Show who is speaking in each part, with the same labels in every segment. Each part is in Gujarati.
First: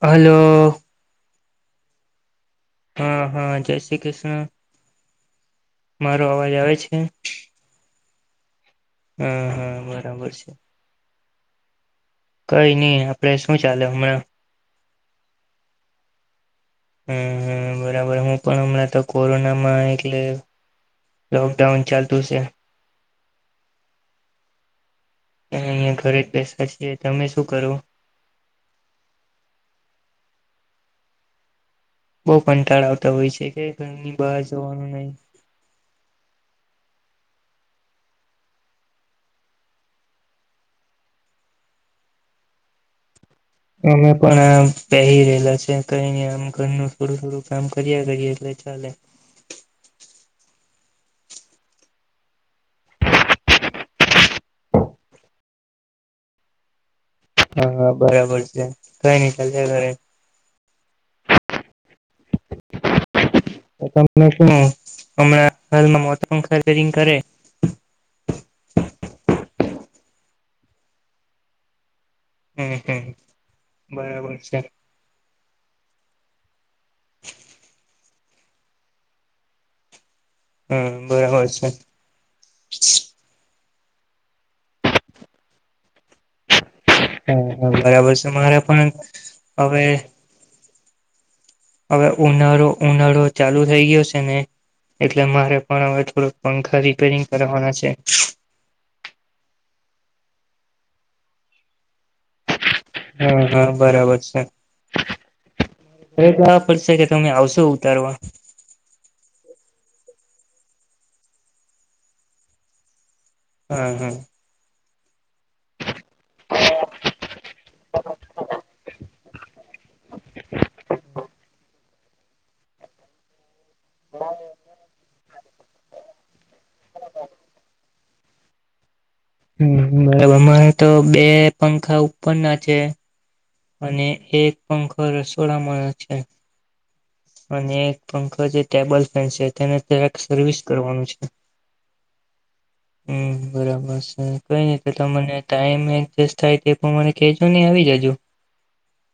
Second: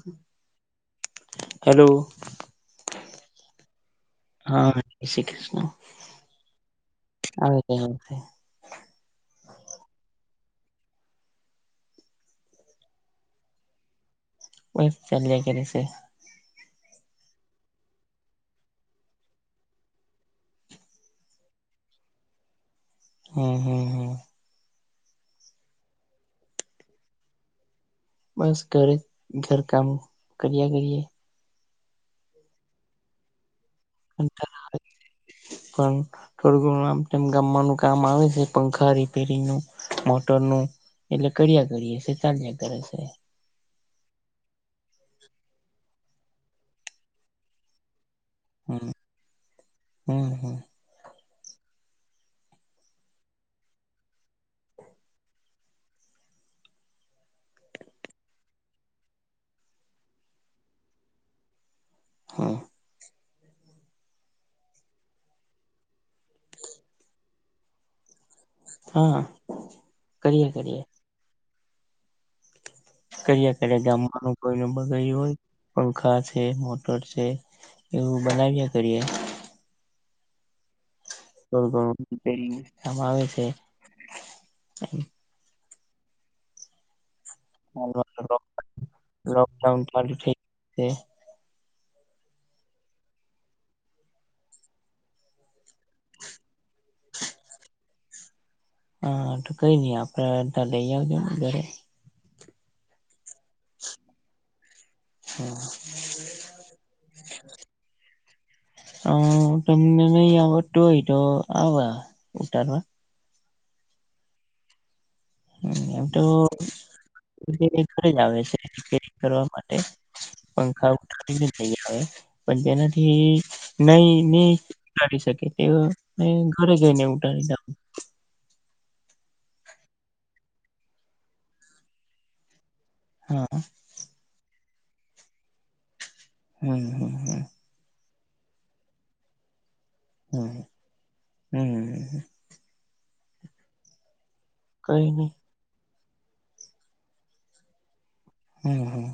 Speaker 1: હલો
Speaker 2: હેલો
Speaker 1: હા હા જય શ્રી કૃષ્ણ
Speaker 2: હા જય શ્રી કૃષ્ણ
Speaker 1: મારો અવાજ આવે છે
Speaker 2: હેલો [unintelligible]
Speaker 1: હા હા બરાબર છે કઈ નઈ આપડે શું ચાલે હમણાં
Speaker 2: બસ ચાલ્યા કરે છે
Speaker 1: હમ હમ બરાબર હું પણ હમણાં તો કોરોનામાં એટલે લોકડાઉન ચાલતું છે
Speaker 2: હમ હમ હ
Speaker 1: અહિયાં ઘરે જ બેસયા છીએ તમે શું કરો
Speaker 2: બસ ઘરે ઘર કામ કરિયા કરીએ
Speaker 1: બઉુ કંટાળો આવતો હોય છે કે ઘરની બહાર જવાનું નહી
Speaker 2: [unintelligible] પણ થોડું ઘણું આમ તેમ ગમવાનું કામ આવે છે પંખા રિપેરીંગ નું મોટરનું એટલે કર્યા કરીએ છે ચાલ્યા કરે છે
Speaker 1: અમે પણ આ બેહી રહેલા છે કઈ નઈ આમ ઘરનું થોડું થોડું કામ કર્યા કરીએ એટલે ચાલે
Speaker 2: હમ હમ હમ
Speaker 1: હા હા બરાબર છે કઈ નઈ ચાલ્યા કરે
Speaker 2: હા
Speaker 1: [unintelligible] હમણાં હાલમાં [unintelligible] કરે
Speaker 2: હા કરીયએ કરીયએ
Speaker 1: હમ હમ
Speaker 2: કરીએ કરીએ
Speaker 1: બરાબર
Speaker 2: ગામમાંનું
Speaker 1: છે
Speaker 2: કોઈ ન બગડ્યું હોય પણ પંખા છે મોટર છે એવું બનાવી્યા કરીએ
Speaker 1: હમ બરાબર છે
Speaker 2: થોડું ઘણું કામ આવે છે
Speaker 1: હ બરાબર
Speaker 2: હાલમાં
Speaker 1: છે મારે પણ હવે
Speaker 2: હ
Speaker 1: હવે ઉનાળો ઉનાળો ચાલુ થઈ ગયો છે ને એટલે મારે પણ હવે થોડક પંખા રિપેરિંગ કરવાના છે
Speaker 2: હા તો કઈ નઈ આપડે ત લઈ આવજોને ઘરે
Speaker 1: હા હા બરાબર છે એ જવા પડશે કે તમે આવશો ઉતારવા
Speaker 2: અ તમને નહી આવડતું હોય તો આવવા ઉતારવા
Speaker 1: હમ હમ
Speaker 2: હમ એમ તોું [unintelligible] આવે છે રીપેરીંગ કરવા માટે પંખા [unintelligible] પણ તેનાથી નહી ની કરી શકે તે ઘરે જઈને ઉડાડી ના
Speaker 1: હમ્મ હમ્મ બરાબર મારે તો બે પંખા ઉપર ના છે
Speaker 2: હા
Speaker 1: અને એક પંખો રસોડામા છે.
Speaker 2: હમ્મ હમ્મ હમ્મ
Speaker 1: અને એક પંખો જે ટેબલ ફેન છે તેને જરાક
Speaker 2: હમ
Speaker 1: સર્વિસ કરવાનું છે.
Speaker 2: હમ
Speaker 1: હમ્મ બરાબર છે કઈ ની તો તમને ટાઈમ એકજેસ થાય તે પ્રમાણે કેજો ની આવી જાજો
Speaker 2: હમ્મ હમ્મ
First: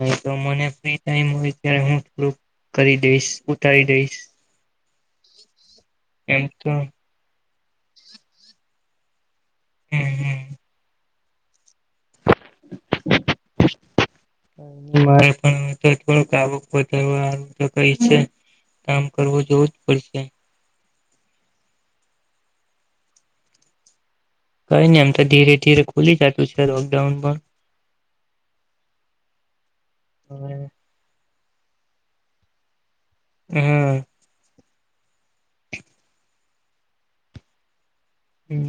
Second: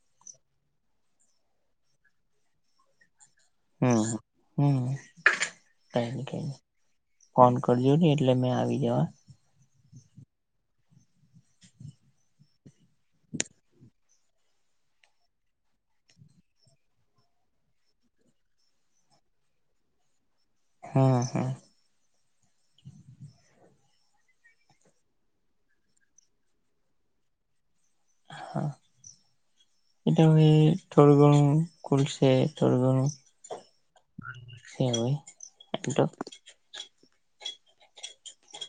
Speaker 1: હ તો મને ફ્રી ટાઈમ હોય ત્યારે હું થોડું કરી દઈશ. ઉતારી દઈશ
Speaker 2: હમ્મ હમ્મ કઈની
Speaker 1: એમ
Speaker 2: કઈની
Speaker 1: તો
Speaker 2: ફોન કરજો ને એટલે મેં આવી જવા
Speaker 1: હમ્મ હમ્મ મારે પણ તો થોડુંક આવુક વધારવા તો કઈ છે કામ કરવું જોવું જ પડશે.
Speaker 2: હા હા
Speaker 1: કઈ નહી આમ તો ધીરે ધીરે ખુલી જતું છે લોકડાઉન પણ
Speaker 2: હા એતો અવે
Speaker 1: પણ
Speaker 2: થોડું ગણું ખૂલસે થોડું ઘનું
Speaker 1: હમ્મ
Speaker 2: એ હોય એ તો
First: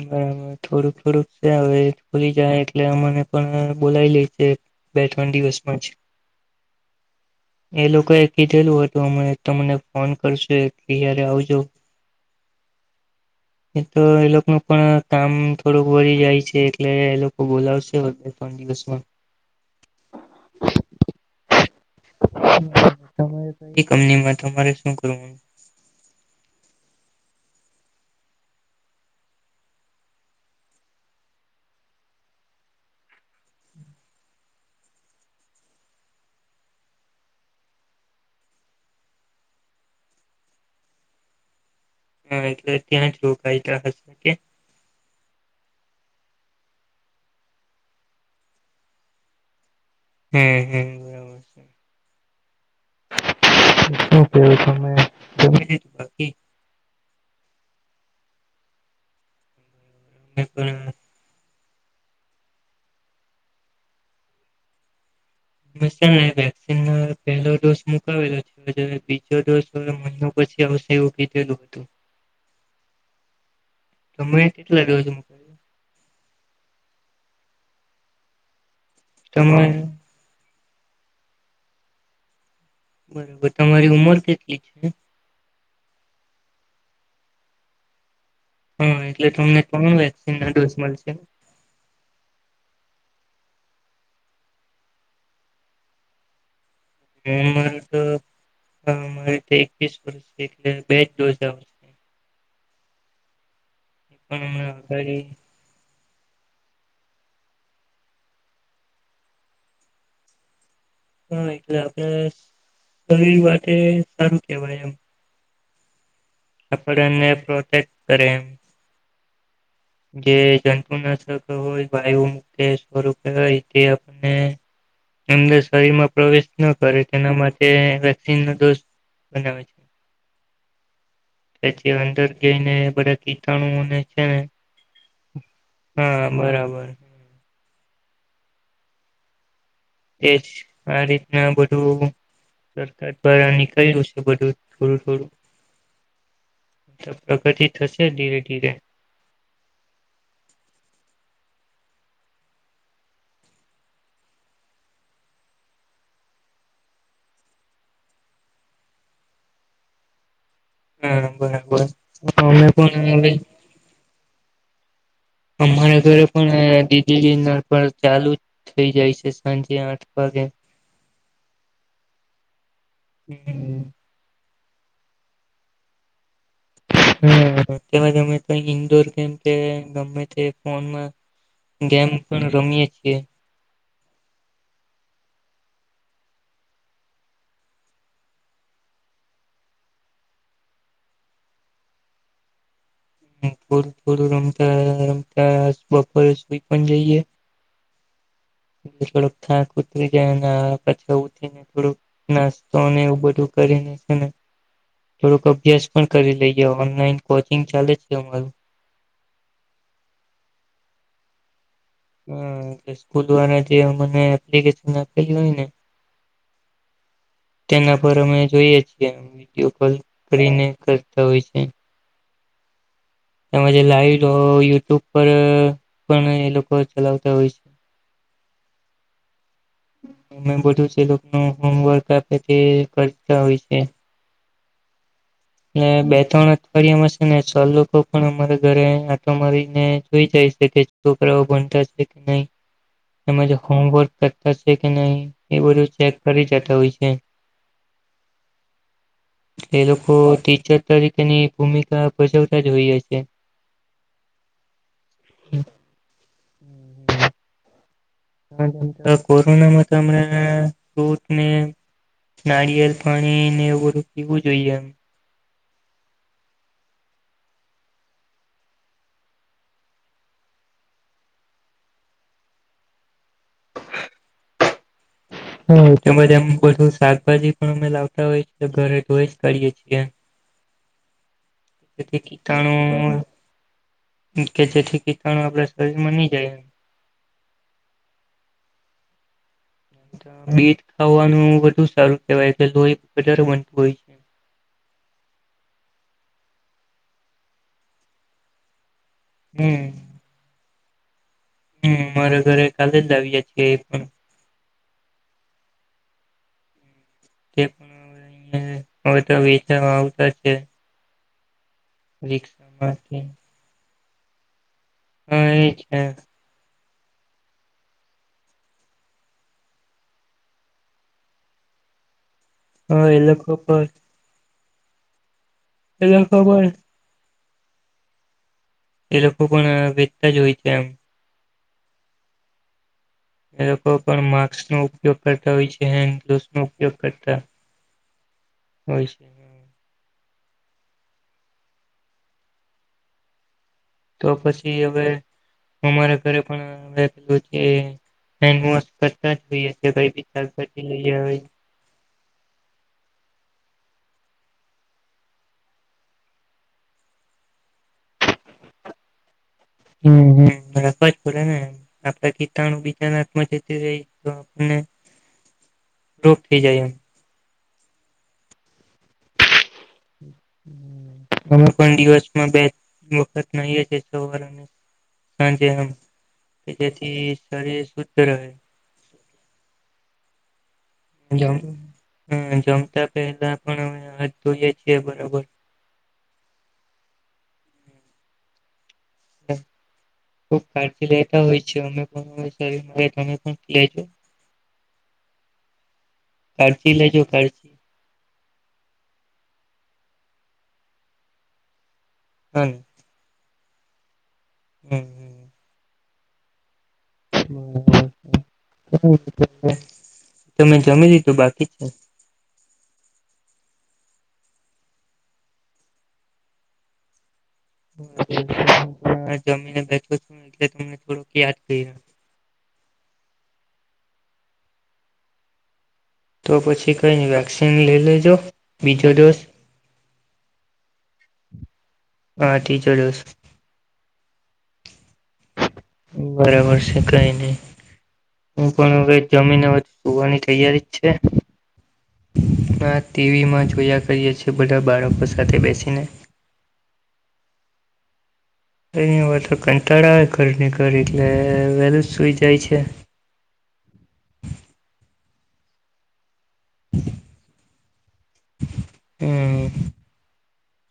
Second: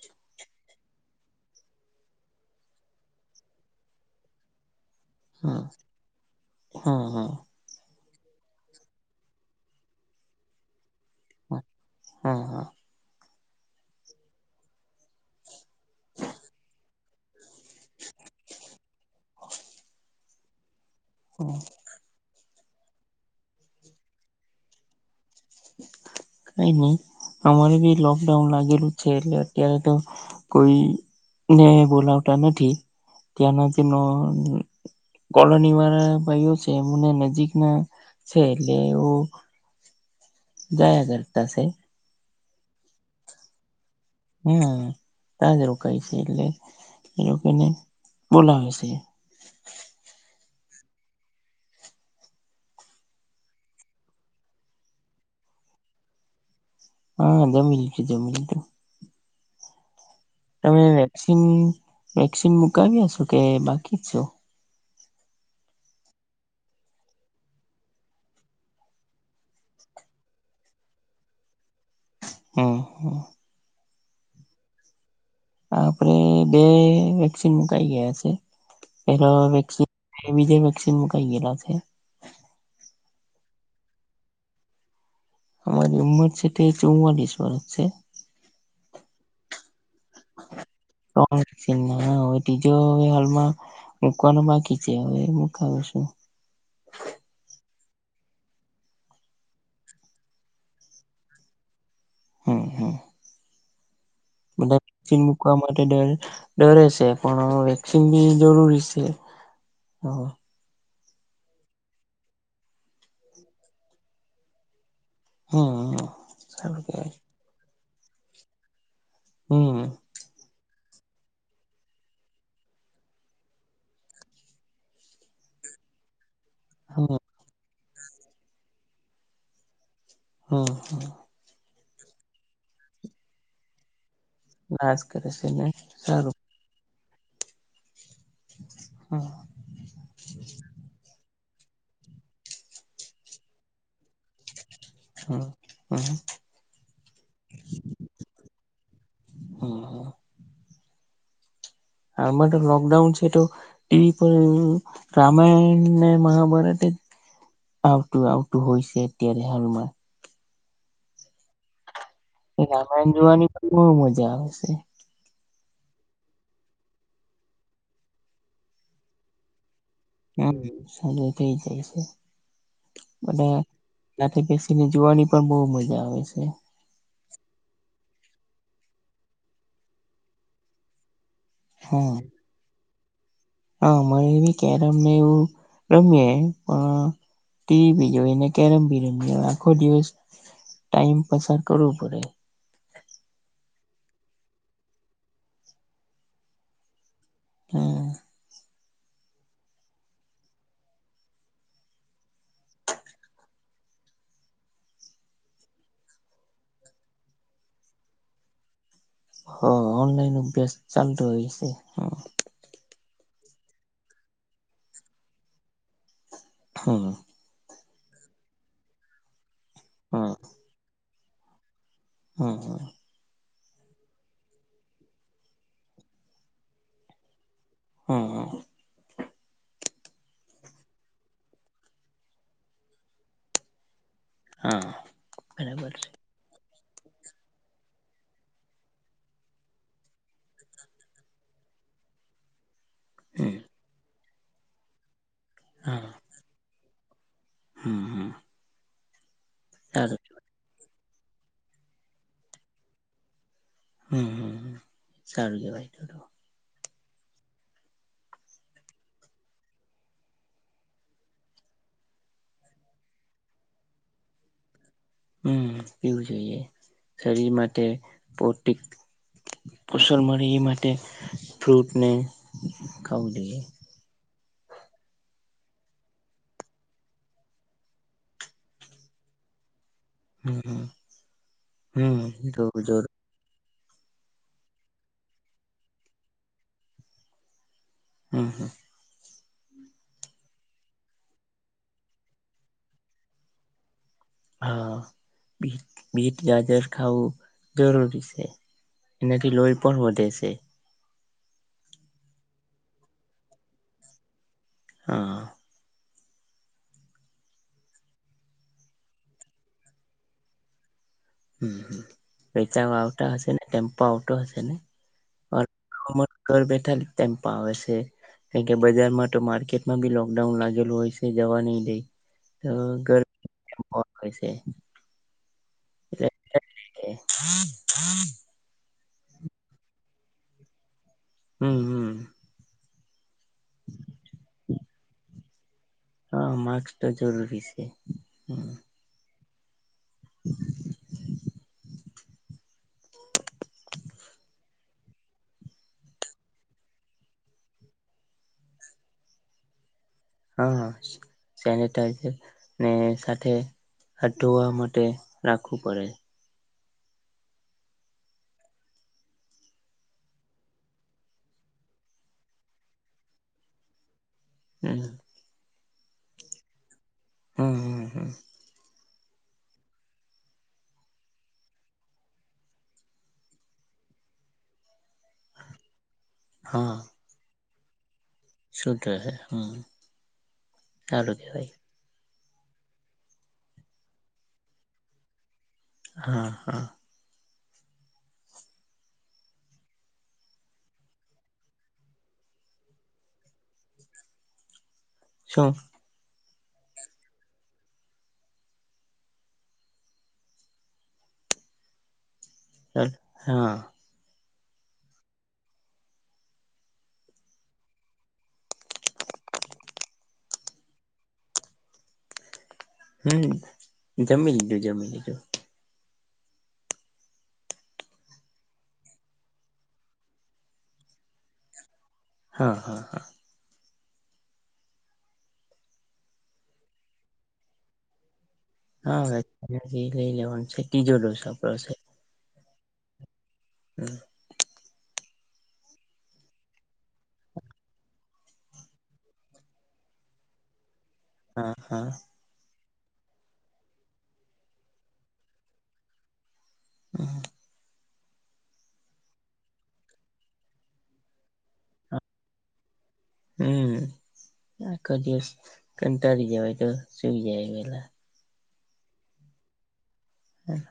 Speaker 1: બરાબર થોડુંક થોડુંક છે હવે ખોલી જાય એટલે અમને પણ બોલાવી લે છે બે ત્રણ
Speaker 2: હમ
Speaker 1: દિવસમાં
Speaker 2: હમ હમ
Speaker 1: એ લોકો કઈ કીધેલું હતું હમણે તમને ફોન કરશું એટ ત્યાંરે આવજો
Speaker 2: હા હા
Speaker 1: એ તો એ લોકો પણ કામ થોડુંક વરી જાય છે એટલે એ લોકો બોલાવશે બે ત્રણ દિવસમાં
Speaker 2: [inaudible]
Speaker 1: તમારે કઈ કંપનીમાં તમારે શું કરવું
Speaker 2: કઈ નહી અમને બી લોકડાઉન લાગેલું છે એટલે અત્યારે તો કોઈને બોલાવતા નથી ત્યાંનો જે કોલોની વાળા ભાઈઓ છે એમને નજીક ના છે એટલે એવુ જાય કરતાશે
Speaker 1: હા એટલે ત્યાં જ [unintelligible]
Speaker 2: હમ્મ તા જ રો કાઈ છે એટલે એવું કેને બોલાવેશે
Speaker 1: હમ્મ હમ્મ બરાબર છે. શું કેવ તમે જમી લીધું કે બાકી
Speaker 2: હા જમી લીધું જમી લીધું
Speaker 1: અમે પણ
Speaker 2: તમે વેક્સિન વેક્સિન મુકાવ્યા છો કે બાકી જ છો
Speaker 1: હ સર વેક્સિન ની પહેલો ડોઝ મુકાવલો છે બીજો ડોઝ મયનો પછી આવશે એવું કીધેલું હતું.
Speaker 2: હમ્મ હમ્મ
Speaker 1: તમે કેટલા [unintelligible]
Speaker 2: આપડે બે વેક્સિન મુકાઈ ગયા છે. પેલો
Speaker 1: તમારે
Speaker 2: વેક્સિન બીજા વેક્સિન મુકાઈ ગયેલા છે.
Speaker 1: બરોબર તમારી ઉમર કેટલી છે
Speaker 2: અમારી ઉંમર છે તે ચૌવાલીસ વર્ષ
Speaker 1: હા એટલે તમને ત્રણ વેક્સિનના ડોઝ મળશે
Speaker 2: છે [unintelligible] નાટી જો હાલમાં મૂકવાનું બાકી છે હવે મકાવ શું.
Speaker 1: [unintelligible] તો. [inaudible] મારે એકવીસ વર્ષ છે એટલે બે જ ડોઝ આવ
Speaker 2: હા હા.
Speaker 1: પણ હમણાં
Speaker 2: બધા વેક્સન
Speaker 1: અગાડી
Speaker 2: મુકવા માટે ડરે? ડરે છે પણ વેક્સિન બી જરૂરી છે. હા.
Speaker 1: હા એટલે આપડે વાતે સારું કેવાય એમ.
Speaker 2: હમ્મ.
Speaker 1: આપડેને પ્રોટેક કરે
Speaker 2: હમ
Speaker 1: જે ગ હમણાં જ [inaudible] હોય વાયુ મૂકે સ્વરૂપે હોય તે આપને અંદર શરીર માં પ્રવેશ કરે
Speaker 2: હમ
Speaker 1: તેના માટે વેક્સીન નો ડોઝ બનાવે છે.
Speaker 2: હમ્મ હમ્મ.
Speaker 1: પછી અંદર જઈને બધા કીટાણુઓને છે ને
Speaker 2: નાશ કરે છે ને સારું
Speaker 1: કરે.
Speaker 2: હા.
Speaker 1: એજ આ રીતના બધું સરકાર દ્વારા નીકળેયું છે બધું. થોડું થોડું
Speaker 2: હમ્મ હમ્મ.
Speaker 1: પ્રગતિ થશે ધીરે ધીરે.
Speaker 2: હમ આમાં તો લોકડાઉન છે તો ટીવી પર રામાયણને મહાભારત આઉ તું આઉ તું હોય શે અત્યારે હાલમા.
Speaker 1: હા બરાબર. અમે પણ
Speaker 2: રામાયણ
Speaker 1: હવે
Speaker 2: જોવાની પણ બહુ મજા આવે છે.
Speaker 1: અમારા ઘરે પણ દીદી ચાલુ જ થઈ જાય છે સાંજે આઠ વાગે
Speaker 2: હમ્મ, સારું થઈ જાય છે.
Speaker 1: હમ
Speaker 2: એમાં [unintelligible] એને જોવાની પણ બહુ મજા આવે છે.
Speaker 1: હમ્મ, હમે તો ઇન્ડોર ગેમ કે ગમે તે ફોનમાં ગેમ
Speaker 2: હા
Speaker 1: પણ રમીએે છીએ.
Speaker 2: હા મને એવી કે રમને એવું રમીએ પણ ટી ભી જોઈને કેરમ ભી રમએ આખો દિવસ ટાઈમ પસાર કરવું પડે.
Speaker 1: [inaudible] રમતા રમતા બપોરે સુઈ પણ જઈએ.
Speaker 2: હમ્મ.
Speaker 1: થોડક થાક ઉતરી જાય અને પછી ઉઠી ને થોડું નાસ્તો એવું બધું કરીને છે નેવું થોડોક અભ્યાસ પણ કરી લઈએ ઓનલાઈન કોચિંગ ચાલે છે અમારું.
Speaker 2: હા ઓનલાઈન અભ્યાસ ચાલતો હોય છે. હમ
Speaker 1: હા એટલે સ્કૂલ વાળા જે મને એપ્લિકેશન આપેલી હોય ને
Speaker 2: હા.
Speaker 1: તેના પર અમે જોઈએ છીએ. વિડીયો કોલ કરીને કરતા હોય છે.
Speaker 2: હમ્મ હમ્મ.
Speaker 1: તેમજ લાઈવ યુટ્યુબ પર પણ એ લોકો ચલાવતા હોય
Speaker 2: હા.
Speaker 1: અમે બધું લોકો ન હોમવર્ક આપે તે કરતા હોય છે.
Speaker 2: હા.
Speaker 1: એ
Speaker 2: બરાબર છે
Speaker 1: બે ત્રણ ફરિયા શે ને સર લોકો પણ અમારા ઘરે આટો મારીને જોઈ જાય છે કે છોકરાઓ છે કે નહી. એમાં જે
Speaker 2: હમ
Speaker 1: હોમવર્ક કરે છે કે નહી એ બધું ચેક કરી જતા હોય છે.
Speaker 2: હા. હા.
Speaker 1: એ લોકો ટીચર તરીકેની ભૂમિકા ભજવતા જ હોઈ છે.
Speaker 2: હમ સારું કેવય ભાઈ થોડું.
Speaker 1: હા કોરોનામાં તો હમણાં ફ્રુટ ને? નારીયેલ પાણી ને એ બધું પીવું જોઈએ એમ.
Speaker 2: હમ પીવું જોઈએ શરીર માટે પોસ્ટિક કેવાય. પાર્સલ મળી રે એ માટે ફ્રૂટને. ખાવું જોઈએ
Speaker 1: હમ એમાં બધી શાકભાજી પણ અમે લાવતા હોય છેએ ઘરે તો એજ કરીએ છીએ.
Speaker 2: હમ હમ હમ જોર જોર
Speaker 1: કીટાણું. કે જેથી કીટાણુ આપણા શરીર માં નહી જાય એ.
Speaker 2: હમ હા.
Speaker 1: બીટ ખાવાનું બૌ સારું કેવાય કે લોહી વધારે બનતું હોય છે.
Speaker 2: હા બીટ ગાજર ખાાવું જરૂરી છે. એનાથી લોહી
Speaker 1: હમ
Speaker 2: પણ વધે છે.
Speaker 1: હમ મારા ઘરે કાલે જ આવ્યા છી એ એ પણ.
Speaker 2: હા
Speaker 1: તે પણ આ બધા વેચવા આવતા હોય છે.
Speaker 2: હ બચવા
Speaker 1: રિક્ષામાંથી
Speaker 2: આવતા હશે ને ટેમપો આવ તો હશે ને?
Speaker 1: હા એ છે.
Speaker 2: ઘેર બેઠા ટેમ્પો આવે છે. કારણ કે બજારમાં તો માર્કેટમાં બી લોકડાઉન લાગેલું હોય છે જવા નહી દે. હ
Speaker 1: હા એ
Speaker 2: ગરમી
Speaker 1: લોકો
Speaker 2: પણ હોય છે.
Speaker 1: એને જ ખબર.
Speaker 2: હમ. હમ.
Speaker 1: એ લોકો પણ વેચતા જ હોય છે એમ.
Speaker 2: હમ હમ.
Speaker 1: એ લોકો પણ માસ્કનોઉપયોગ કરતા હોય છે. હેન્ડ ગ્લોવસ
Speaker 2: હા
Speaker 1: નો
Speaker 2: માસ્ક
Speaker 1: ઉપયોગ
Speaker 2: તો
Speaker 1: કરતાહશે.
Speaker 2: જરૂરી છે હમ
Speaker 1: હોય છે હ તો પછી હવે? અમારા ઘરે પણ કરતાએ. ચાઈ પતિ
Speaker 2: હા
Speaker 1: લિયાવે.
Speaker 2: સેનિટાઈઝર ને સાથે હાથ ધોવા માટે રાખવું પડે.
Speaker 1: હમ રાખવા જ પડે ને આપડા કીટણુ બીજાના હાથ માં જતી રહે.
Speaker 2: હમ
Speaker 1: લુપ્ત થઈ જાય એમ.
Speaker 2: હા હા હા
Speaker 1: અમે પણ દિવસમાં બે વખત નઈએ છીએ સવારને ને સાંજ. સાંજે આમ કે જેથી શરીર સ્વસ્થ રહે.
Speaker 2: સુ થશે એમ. સારું કેવાય.
Speaker 1: હમ જમતા પેલા પણ અમે હાથ ધો ઈએ છીએ બરોબર.
Speaker 2: હા હા
Speaker 1: હમ ખૂબ કાળજી લેતા હોઈ યે છીયે અમે તમે પણ લેજો.
Speaker 2: છો
Speaker 1: કારજી લેજો કરજી. હા
Speaker 2: હા
Speaker 1: હમ હમ હમ તમે જમી દીધું બાકી છે
Speaker 2: હમ જમી લીજું જમી લીજું
Speaker 1: જમીને બેઠો છું એટલે તમને થોડોક યાદ કર
Speaker 2: હા હા હા
Speaker 1: તો પછી કઈ ન વેક્સિન લઈ લેજો બીજો
Speaker 2: હા
Speaker 1: ડોઝ
Speaker 2: લઈ લેવાનું છે ત્રીજો રોસડો છે
Speaker 1: હા ી જઢ્યોસ
Speaker 2: હમ
Speaker 1: બરાબર છે કઈ નહી હું પણ હવે જમીન સુવાની તૈયારી જ છે
Speaker 2: હા હા
Speaker 1: ટીવી માં જોયા કરીએ છીએ બધા બાળકો સાથે બેસીને
Speaker 2: હમ હ
Speaker 1: ની વા તો કંટાળા આવે ઘરની ઘર એટલે વહેલું સુઈ જાય છે
Speaker 2: હમ આખો દિવસ કંટળી જવાય તો સુઈ જાય પેલા
Speaker 1: હમ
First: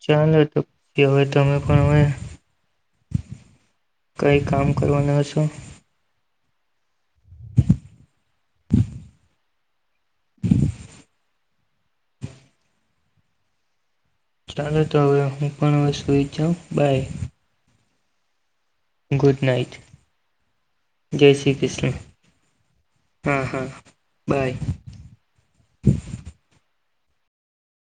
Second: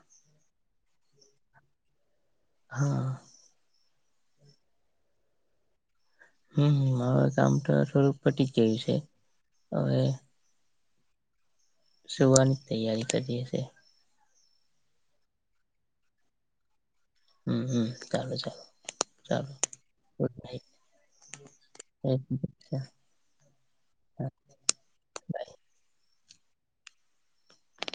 Speaker 1: ચલે તો કે હવે તમે પણ હવે
Speaker 2: હા
Speaker 1: કઈ કામ કરવાના હ છો
Speaker 2: હમ મારું કામ તો થોડુંક પટી જ ગયું છે હવે સુવાની તૈયારી કરીએ છે
Speaker 1: ચાલો તો હવે હું પણ વસ્ુઈચ જાઉં બાય
Speaker 2: હમ હ ચાલલે ચાલ
Speaker 1: ગુડ નાઇટ જય શ્રી કૃષ્ણ
Speaker 2: બાય
Speaker 1: હા હા બાય